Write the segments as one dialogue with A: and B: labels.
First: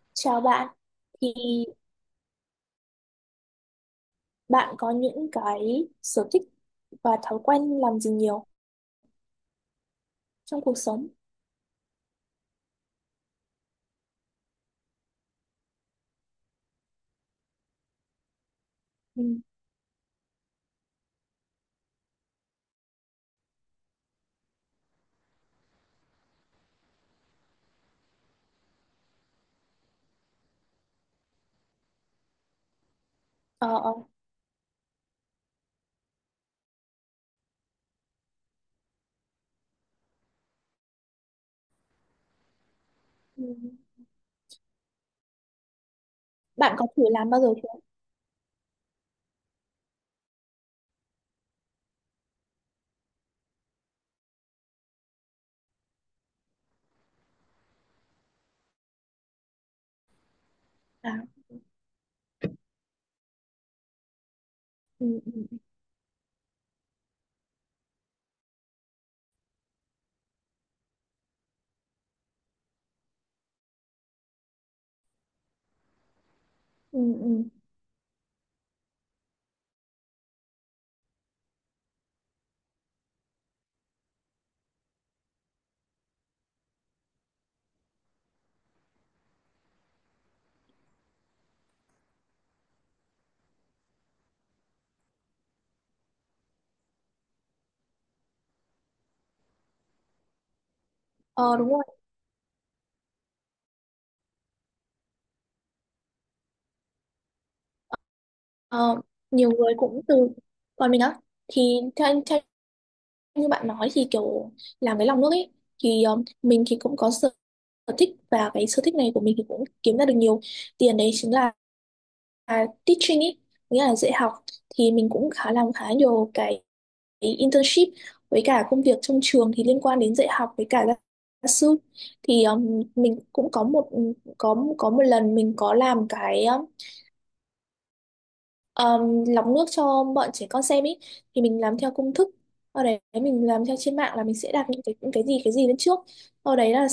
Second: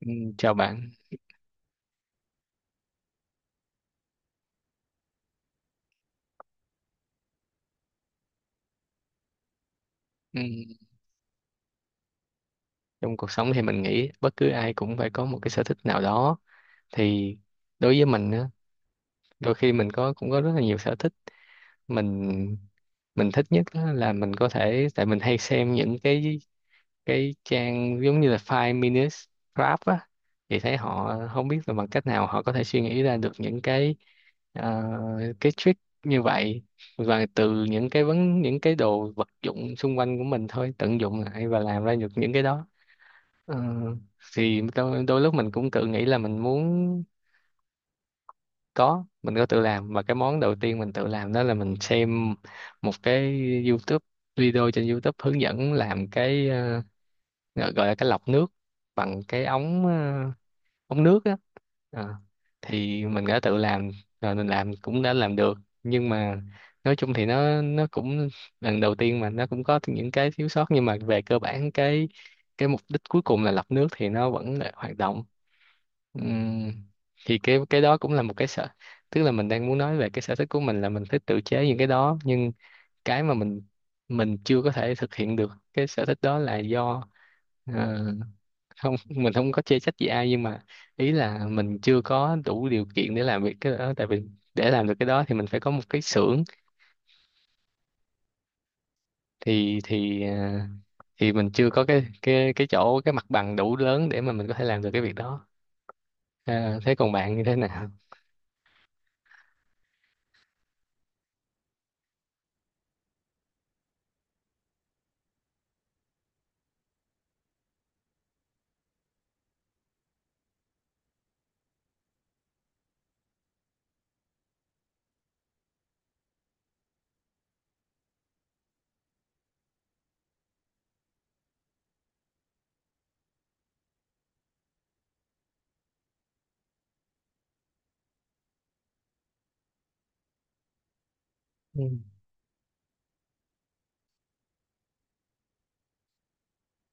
A: Ừ.
B: Chào
A: Chào
B: bạn,
A: bạn.
B: thì bạn có những cái sở thích và thói quen làm gì nhiều
A: Ừ.
B: trong cuộc sống?
A: Trong cuộc sống thì mình nghĩ bất cứ ai cũng phải có một cái sở thích nào đó. Thì đối với mình á,
B: Ừ.
A: đôi khi mình cũng có rất là nhiều sở thích. Mình mình thích nhất á là mình có thể, tại mình hay xem những cái trang giống như là Five Minutes Craft á, thì thấy họ không biết là bằng cách nào họ có thể suy nghĩ ra được những
B: Ờ, ờ.
A: ờ, cái trick như vậy, và từ những cái vấn những cái đồ vật dụng xung quanh của mình thôi, tận dụng lại và làm ra được những cái đó.
B: Ừ.
A: Ờ, thì đôi lúc mình cũng tự nghĩ là mình
B: Bạn có thử
A: muốn.
B: làm bao giờ chưa?
A: Có, mình có tự làm, và cái món đầu tiên mình tự làm đó là mình xem một cái YouTube video trên YouTube hướng dẫn làm cái gọi gọi là cái lọc nước bằng cái ống
B: À,
A: nước á. Ờ, thì mình đã tự làm rồi, mình làm cũng
B: ừ,
A: đã
B: ừ,
A: làm
B: ừ,
A: được, nhưng mà nói chung thì nó cũng lần đầu tiên mà nó cũng có những cái thiếu sót, nhưng mà về cơ bản cái mục đích cuối cùng là lọc nước thì nó vẫn là hoạt động. Ừm,
B: ừ.
A: thì
B: Ừ.
A: cái đó cũng là một cái sở tức là mình đang muốn nói về cái sở thích của mình là mình thích tự chế những cái đó, nhưng cái mà mình chưa có thể thực hiện được cái sở thích đó là do, ờ, không, mình không có chê trách gì ai, nhưng mà ý là mình chưa có đủ điều kiện để làm việc cái đó. Tại vì để làm được cái đó thì mình phải có một cái xưởng, thì thì mình
B: Ờ, đúng
A: chưa có
B: rồi.
A: cái mặt bằng đủ lớn để mà mình có thể làm được cái việc đó. Thế còn bạn như thế nào?
B: Ờ, nhiều người cũng từ, còn mình á thì theo như bạn nói thì kiểu làm với lòng nước ấy, thì mình thì cũng có sở sở thích, và cái sở thích này của mình thì cũng kiếm ra được nhiều tiền, đấy chính là à, teaching ý, nghĩa là dạy học. Thì mình cũng khá làm khá nhiều cái internship với cả công việc trong trường thì liên quan đến dạy học với cả gia gia sư. Thì mình cũng có một, có một lần mình có làm cái lọc nước cho bọn trẻ con xem ý. Thì mình làm
A: Ừ.
B: theo công thức ở đấy, mình làm theo trên mạng là mình sẽ đặt những cái, những cái gì lên trước, sau đấy là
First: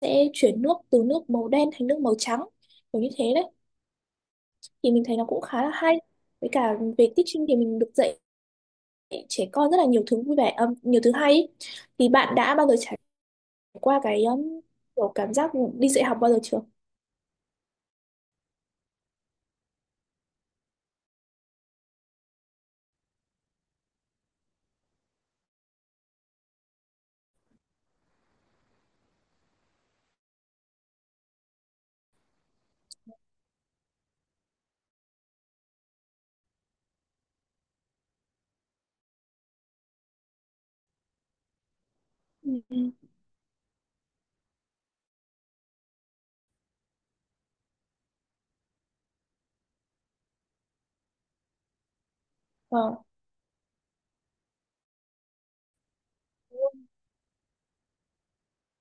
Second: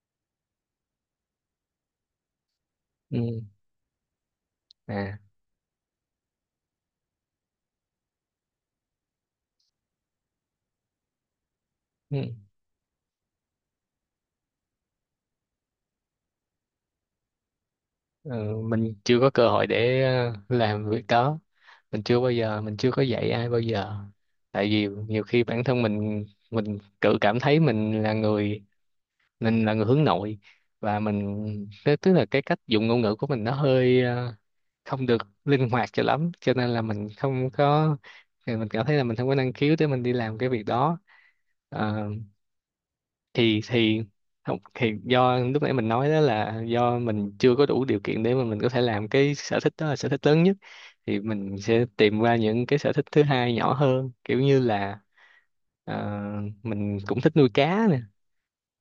B: sẽ chuyển nước từ nước màu đen thành nước màu trắng, kiểu như thế
A: Ừ.
B: đấy. Thì mình thấy
A: À.
B: nó cũng khá là hay. Với cả về teaching thì mình được dạy trẻ con rất là nhiều thứ vui vẻ, nhiều thứ hay ý. Thì
A: Ừ.
B: bạn đã bao giờ trải qua cái kiểu cảm giác đi dạy học bao giờ chưa?
A: Ờ, mình chưa có cơ hội để làm việc đó. Mình chưa có dạy ai bao giờ. Tại vì nhiều khi bản thân mình tự cảm thấy mình là người hướng nội. Và mình tức tức là cái cách dùng ngôn ngữ của mình nó hơi không được linh hoạt cho lắm, cho nên là mình không có. Thì mình cảm thấy là mình không có năng khiếu để mình đi làm cái việc đó. Ờ,
B: Ừ. Ừ.
A: thì không, thì do lúc nãy mình nói đó là do mình chưa có đủ điều kiện để mà mình có thể làm cái sở thích đó là sở thích lớn nhất, thì mình sẽ tìm ra những cái sở
B: Ờ.
A: thích thứ hai nhỏ hơn, kiểu như là ờ, mình cũng thích nuôi cá nè.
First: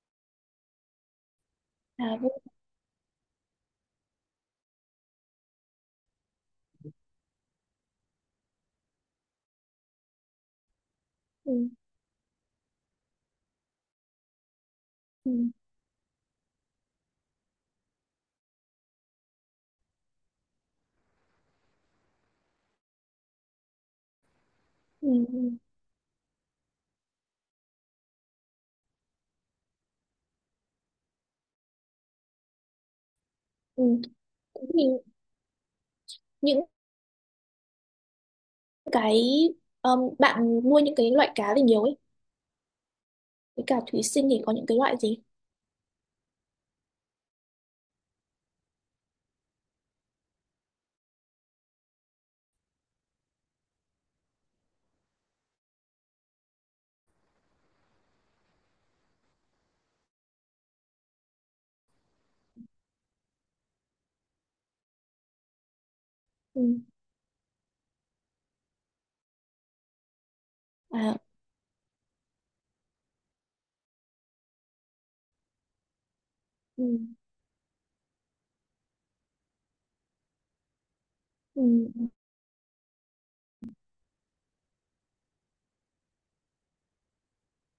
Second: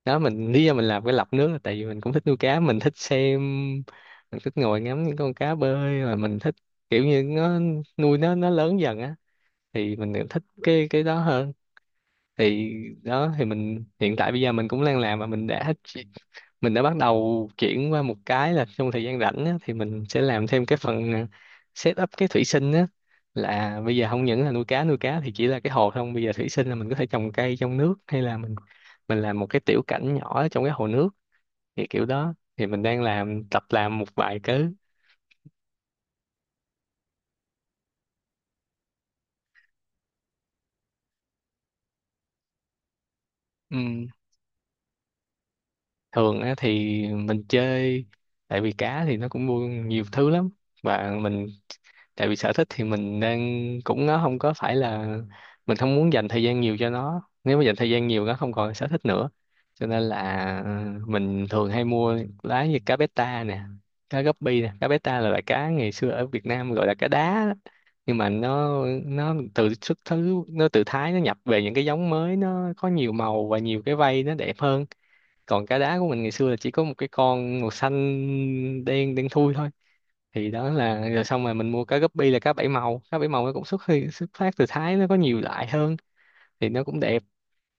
A: Đó, lý do mình làm cái lọc nước là tại vì mình cũng
B: À,
A: thích
B: vui.
A: nuôi cá, mình thích xem, mình thích ngồi ngắm những con cá bơi, và mình thích kiểu như nó, nuôi nó lớn dần á, thì mình thích cái đó hơn.
B: Ừ.
A: Thì đó, thì mình hiện tại bây giờ mình cũng đang làm, mà
B: Ừ.
A: mình đã bắt đầu chuyển qua một cái là trong thời gian rảnh á, thì mình sẽ làm thêm cái phần, set up cái thủy sinh á. Là bây giờ không những là nuôi cá
B: Ừ.
A: thì chỉ
B: Ừ.
A: là cái hồ không, bây giờ thủy sinh là mình có thể trồng cây trong nước, hay là mình làm một cái tiểu cảnh nhỏ trong cái hồ nước. Thì kiểu đó thì mình đang làm tập
B: Ừ.
A: làm một vài cái.
B: Thì những cái bạn nuôi những cái loại cá gì nhiều ấy, với cả thủy sinh thì có những cái loại gì?
A: Thường á thì mình chơi, tại vì cá thì nó cũng mua nhiều thứ lắm. Và mình, tại vì sở thích thì mình đang, cũng nó không có phải là, mình không muốn dành thời gian nhiều cho nó, nếu mà dành thời gian nhiều nó không còn sở thích nữa. Cho nên là mình thường hay mua lá như cá beta nè, cá guppy nè. Cá beta là loại cá ngày xưa ở Việt
B: Ừ.
A: Nam gọi là cá đá đó. Nhưng mà nó từ xuất xứ nó từ Thái, nó
B: À.
A: nhập về những cái giống mới, nó có nhiều màu và nhiều cái vây nó đẹp hơn. Còn cá đá của mình ngày xưa là chỉ có một cái
B: Ừ.
A: con màu xanh đen đen thui thôi. Thì đó là, rồi xong rồi
B: Ừ.
A: mình mua cá
B: Ừ.
A: guppy là Cá bảy màu nó cũng xuất phát từ Thái, nó có nhiều loại hơn, thì nó cũng đẹp.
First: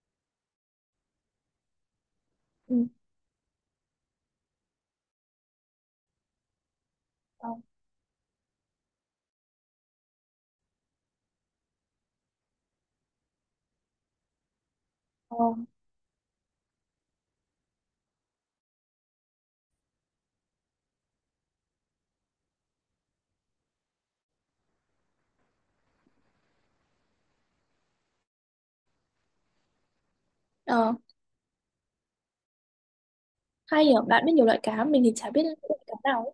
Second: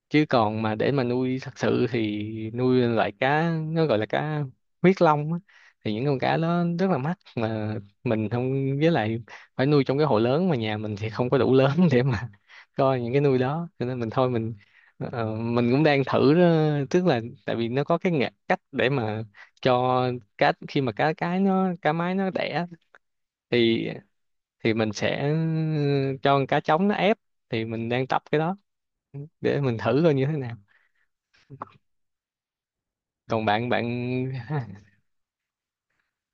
A: Chứ còn mà để mà nuôi thật sự thì nuôi
B: Ừ.
A: loại cá nó gọi là cá huyết long á, thì những con cá đó rất là mắc
B: Ờ.
A: mà. Mình không, với lại phải nuôi trong cái hồ lớn, mà nhà mình thì không có đủ lớn để mà coi những cái nuôi đó, cho nên mình thôi.
B: Ờ.
A: Mình cũng đang thử đó, tức là tại vì nó có cái cách để mà cho cá, khi mà cá mái nó đẻ thì thì mình sẽ cho con cá trống nó ép, thì mình đang tập cái đó để mình thử coi như thế nào.
B: Ờ.
A: Còn bạn bạn
B: Hay nhỉ, bạn biết nhiều loại cá, mình thì chả biết loại cá nào ấy.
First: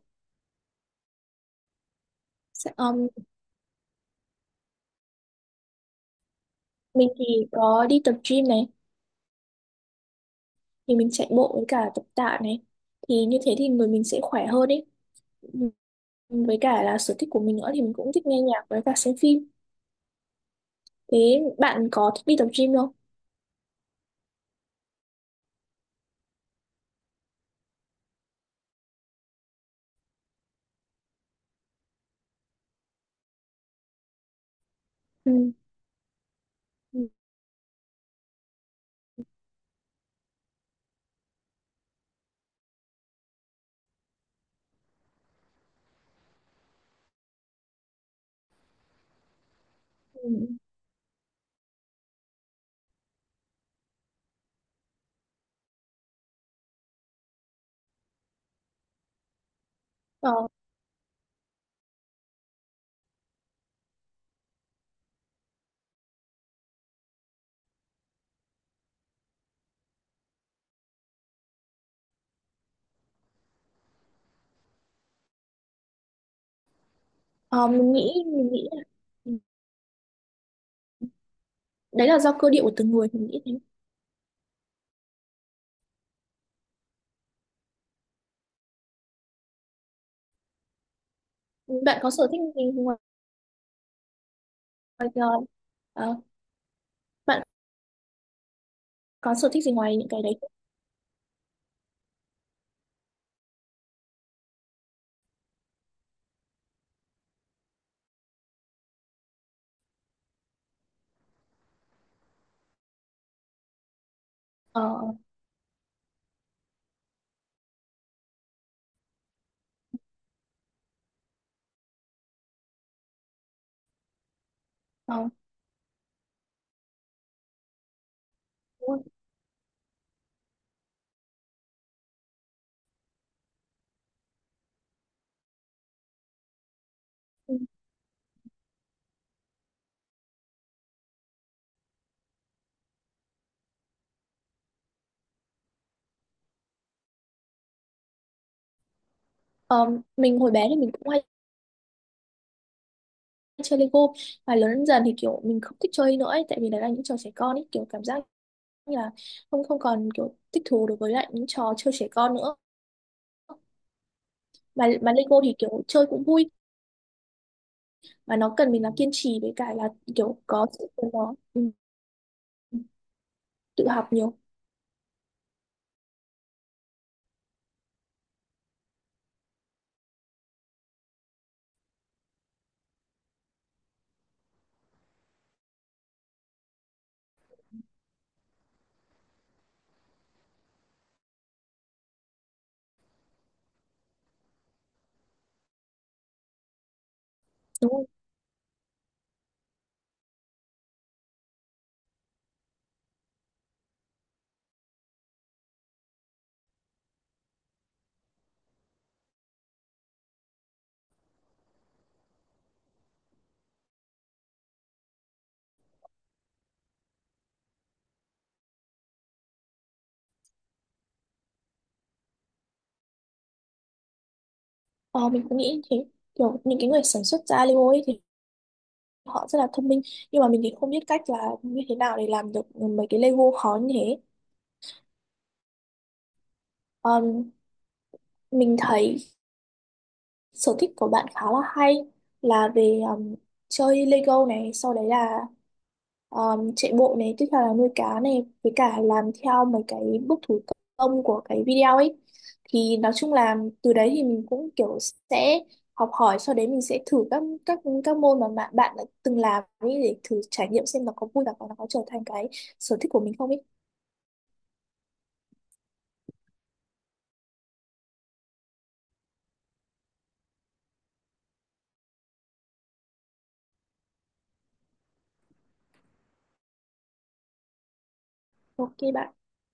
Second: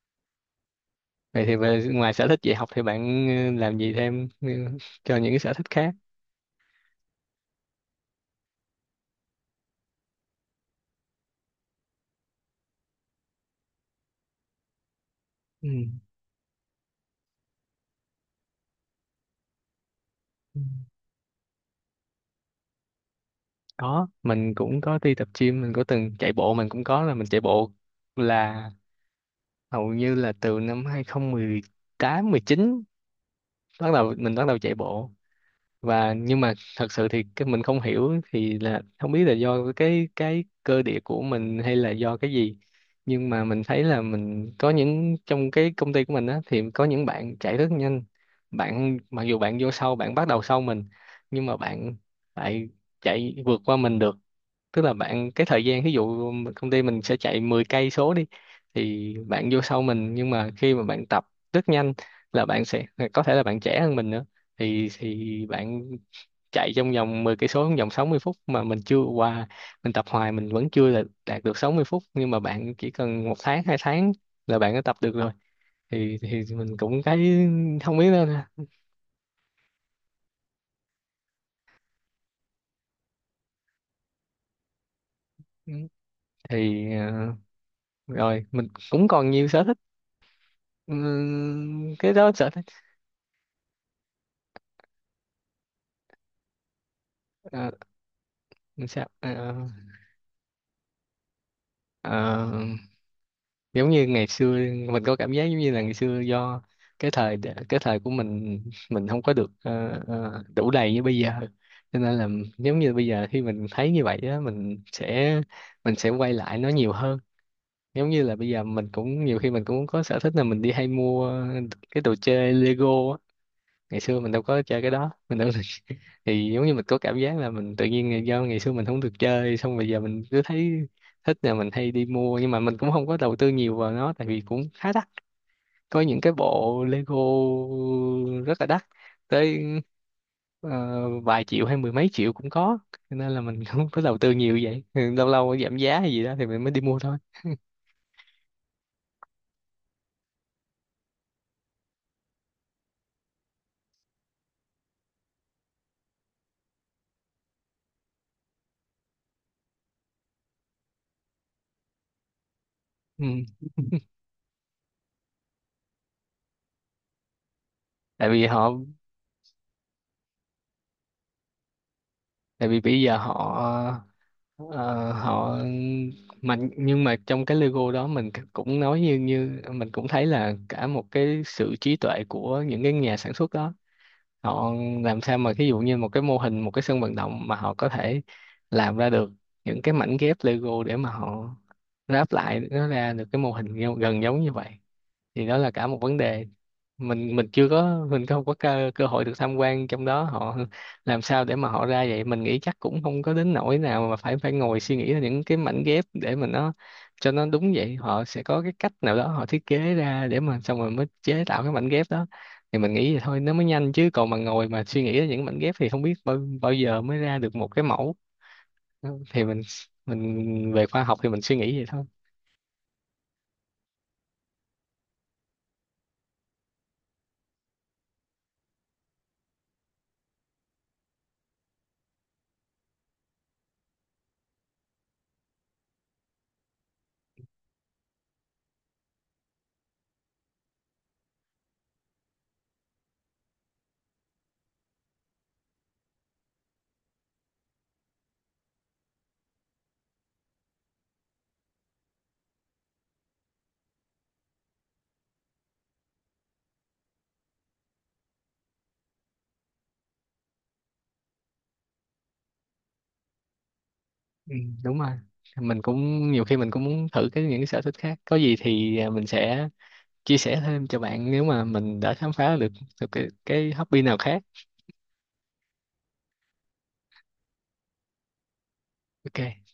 A: vậy thì về ngoài sở thích dạy học
B: Sẽ-
A: thì
B: um,
A: bạn làm gì thêm cho những cái sở thích khác?
B: mình thì có đi tập gym này, thì mình chạy bộ với cả tập tạ này, thì như thế thì người mình sẽ khỏe hơn ấy.
A: Ừ.
B: Ừ. Với cả là sở thích của mình nữa thì mình cũng thích nghe nhạc với cả xem phim.
A: Ừ.
B: Thế bạn có thích đi tập gym không?
A: Có, mình cũng có đi tập gym, mình có từng chạy bộ, mình cũng có là mình chạy bộ là hầu như là từ năm 2018, 19 bắt đầu, mình bắt đầu chạy bộ.
B: Ừ.
A: Và nhưng mà thật sự
B: Ừ.
A: thì cái mình không hiểu thì là không biết là do cái cơ địa của mình hay là do cái gì, nhưng mà mình thấy là mình có những, trong cái công ty của mình á thì có những bạn chạy rất nhanh. Bạn mặc dù bạn vô sau, bạn bắt
B: Ừ.
A: đầu sau mình, nhưng mà bạn lại chạy vượt qua mình được. Tức là bạn cái thời gian, ví dụ công ty mình sẽ chạy 10 cây số đi, thì bạn vô sau mình nhưng
B: Ờ.
A: mà khi mà bạn tập rất nhanh, là bạn sẽ có thể, là bạn trẻ hơn mình nữa, thì bạn chạy trong vòng 10 cây số trong vòng 60 phút mà mình chưa qua. Mình tập hoài mình vẫn chưa là đạt được 60 phút, nhưng mà bạn chỉ cần 1 tháng 2 tháng là bạn đã tập được rồi. Thì mình cũng cái
B: Ờ, mình
A: không biết
B: nghĩ
A: nữa
B: mình
A: nè.
B: nghĩ là ừ, đấy là do cơ địa của từng người, mình nghĩ thế.
A: Ừ. Thì rồi mình cũng còn nhiều sở thích. Ừ,
B: Bạn có
A: cái
B: sở
A: đó
B: thích
A: sở
B: gì
A: thích.
B: ngoài, ngoài, ờ, ờ, bạn
A: Ờ, sao
B: có sở
A: ờ,
B: thích gì ngoài những cái đấy không?
A: ờ, Giống như ngày xưa, mình có cảm giác giống như là ngày xưa do cái thời cái thời của mình không có được đủ đầy như bây giờ, cho nên là giống như bây giờ khi mình thấy như vậy á, mình
B: Ờ.
A: sẽ quay lại nó nhiều hơn. Giống như là bây giờ mình cũng nhiều khi mình cũng có sở thích là mình đi hay mua cái đồ chơi Lego á. Ngày xưa mình đâu có chơi cái đó,
B: Ờ,
A: mình đâu. Thì giống như mình có cảm giác là mình tự nhiên do ngày xưa mình
B: đúng
A: không
B: rồi.
A: được chơi, xong bây giờ mình cứ thấy thích là mình hay đi mua, nhưng mà mình cũng không có đầu tư nhiều vào nó tại vì cũng khá đắt. Có những cái bộ Lego
B: Ừ.
A: rất là đắt tới ờ, vài triệu hay mười mấy triệu cũng có, cho nên là mình không có đầu tư nhiều vậy. Ừ, lâu lâu giảm giá hay gì đó thì mình mới đi mua thôi.
B: Ờ, mình hồi bé thì mình cũng hay chơi Lego, và lớn dần dần thì kiểu mình không thích chơi nữa ấy, tại vì đấy là những trò trẻ con ấy, kiểu cảm giác như là không, không còn kiểu thích thú đối với lại những trò chơi trẻ con nữa.
A: Ừ.
B: Mà Lego thì kiểu chơi cũng vui,
A: tại
B: mà
A: vì
B: nó
A: họ
B: cần mình là kiên trì với cả là kiểu có sự của nó, ừ,
A: Tại vì bây giờ họ,
B: tự học nhiều.
A: Họ, mình, nhưng mà trong cái logo đó mình c- cũng nói, như như mình cũng thấy là cả một cái sự trí tuệ của những cái nhà sản xuất đó. Họ làm sao mà ví dụ như một cái mô hình, một cái sân vận động mà họ có thể làm ra được những cái mảnh ghép Lego, để mà họ ráp lại nó ra được cái mô hình gần giống như vậy, thì đó là cả một vấn đề. Mình chưa
B: Đúng
A: có,
B: rồi.
A: mình không có cơ hội được tham quan trong đó họ làm sao để mà họ ra vậy. Mình nghĩ chắc cũng không có đến nỗi nào mà phải phải ngồi suy nghĩ ra những cái mảnh ghép để mà nó cho nó đúng vậy. Họ sẽ có cái cách nào đó họ thiết kế ra để mà xong rồi mới chế tạo cái mảnh ghép đó, thì mình nghĩ vậy thôi nó mới nhanh. Chứ còn mà ngồi mà suy nghĩ ra những mảnh ghép thì không biết bao giờ mới ra được một cái mẫu. Thì mình về khoa học thì mình suy nghĩ vậy thôi.
B: Ờ, mình cũng nghĩ như thế. Kiểu những cái người sản xuất ra Lego ấy thì họ rất là thông minh, nhưng mà mình thì không biết cách là như thế nào để làm được mấy cái Lego khó như thế. Ờm, mình thấy sở thích của bạn khá là hay, là về chơi Lego này, sau đấy là chạy bộ này, tiếp theo là nuôi cá này, với cả làm theo mấy cái bước thủ công của cái video ấy. Thì nói chung là từ đấy thì mình cũng kiểu sẽ học hỏi, sau đấy mình sẽ thử các các môn mà bạn bạn đã từng làm ấy, để thử trải nghiệm xem nó có vui và nó có trở thành cái sở thích của mình không ấy.
A: Ừ, đúng rồi. Mình cũng nhiều khi mình cũng muốn thử cái những cái sở thích khác, có gì thì mình sẽ chia sẻ thêm cho bạn nếu mà mình đã khám phá được được cái hobby nào khác.
B: Ok bạn.
A: Ok.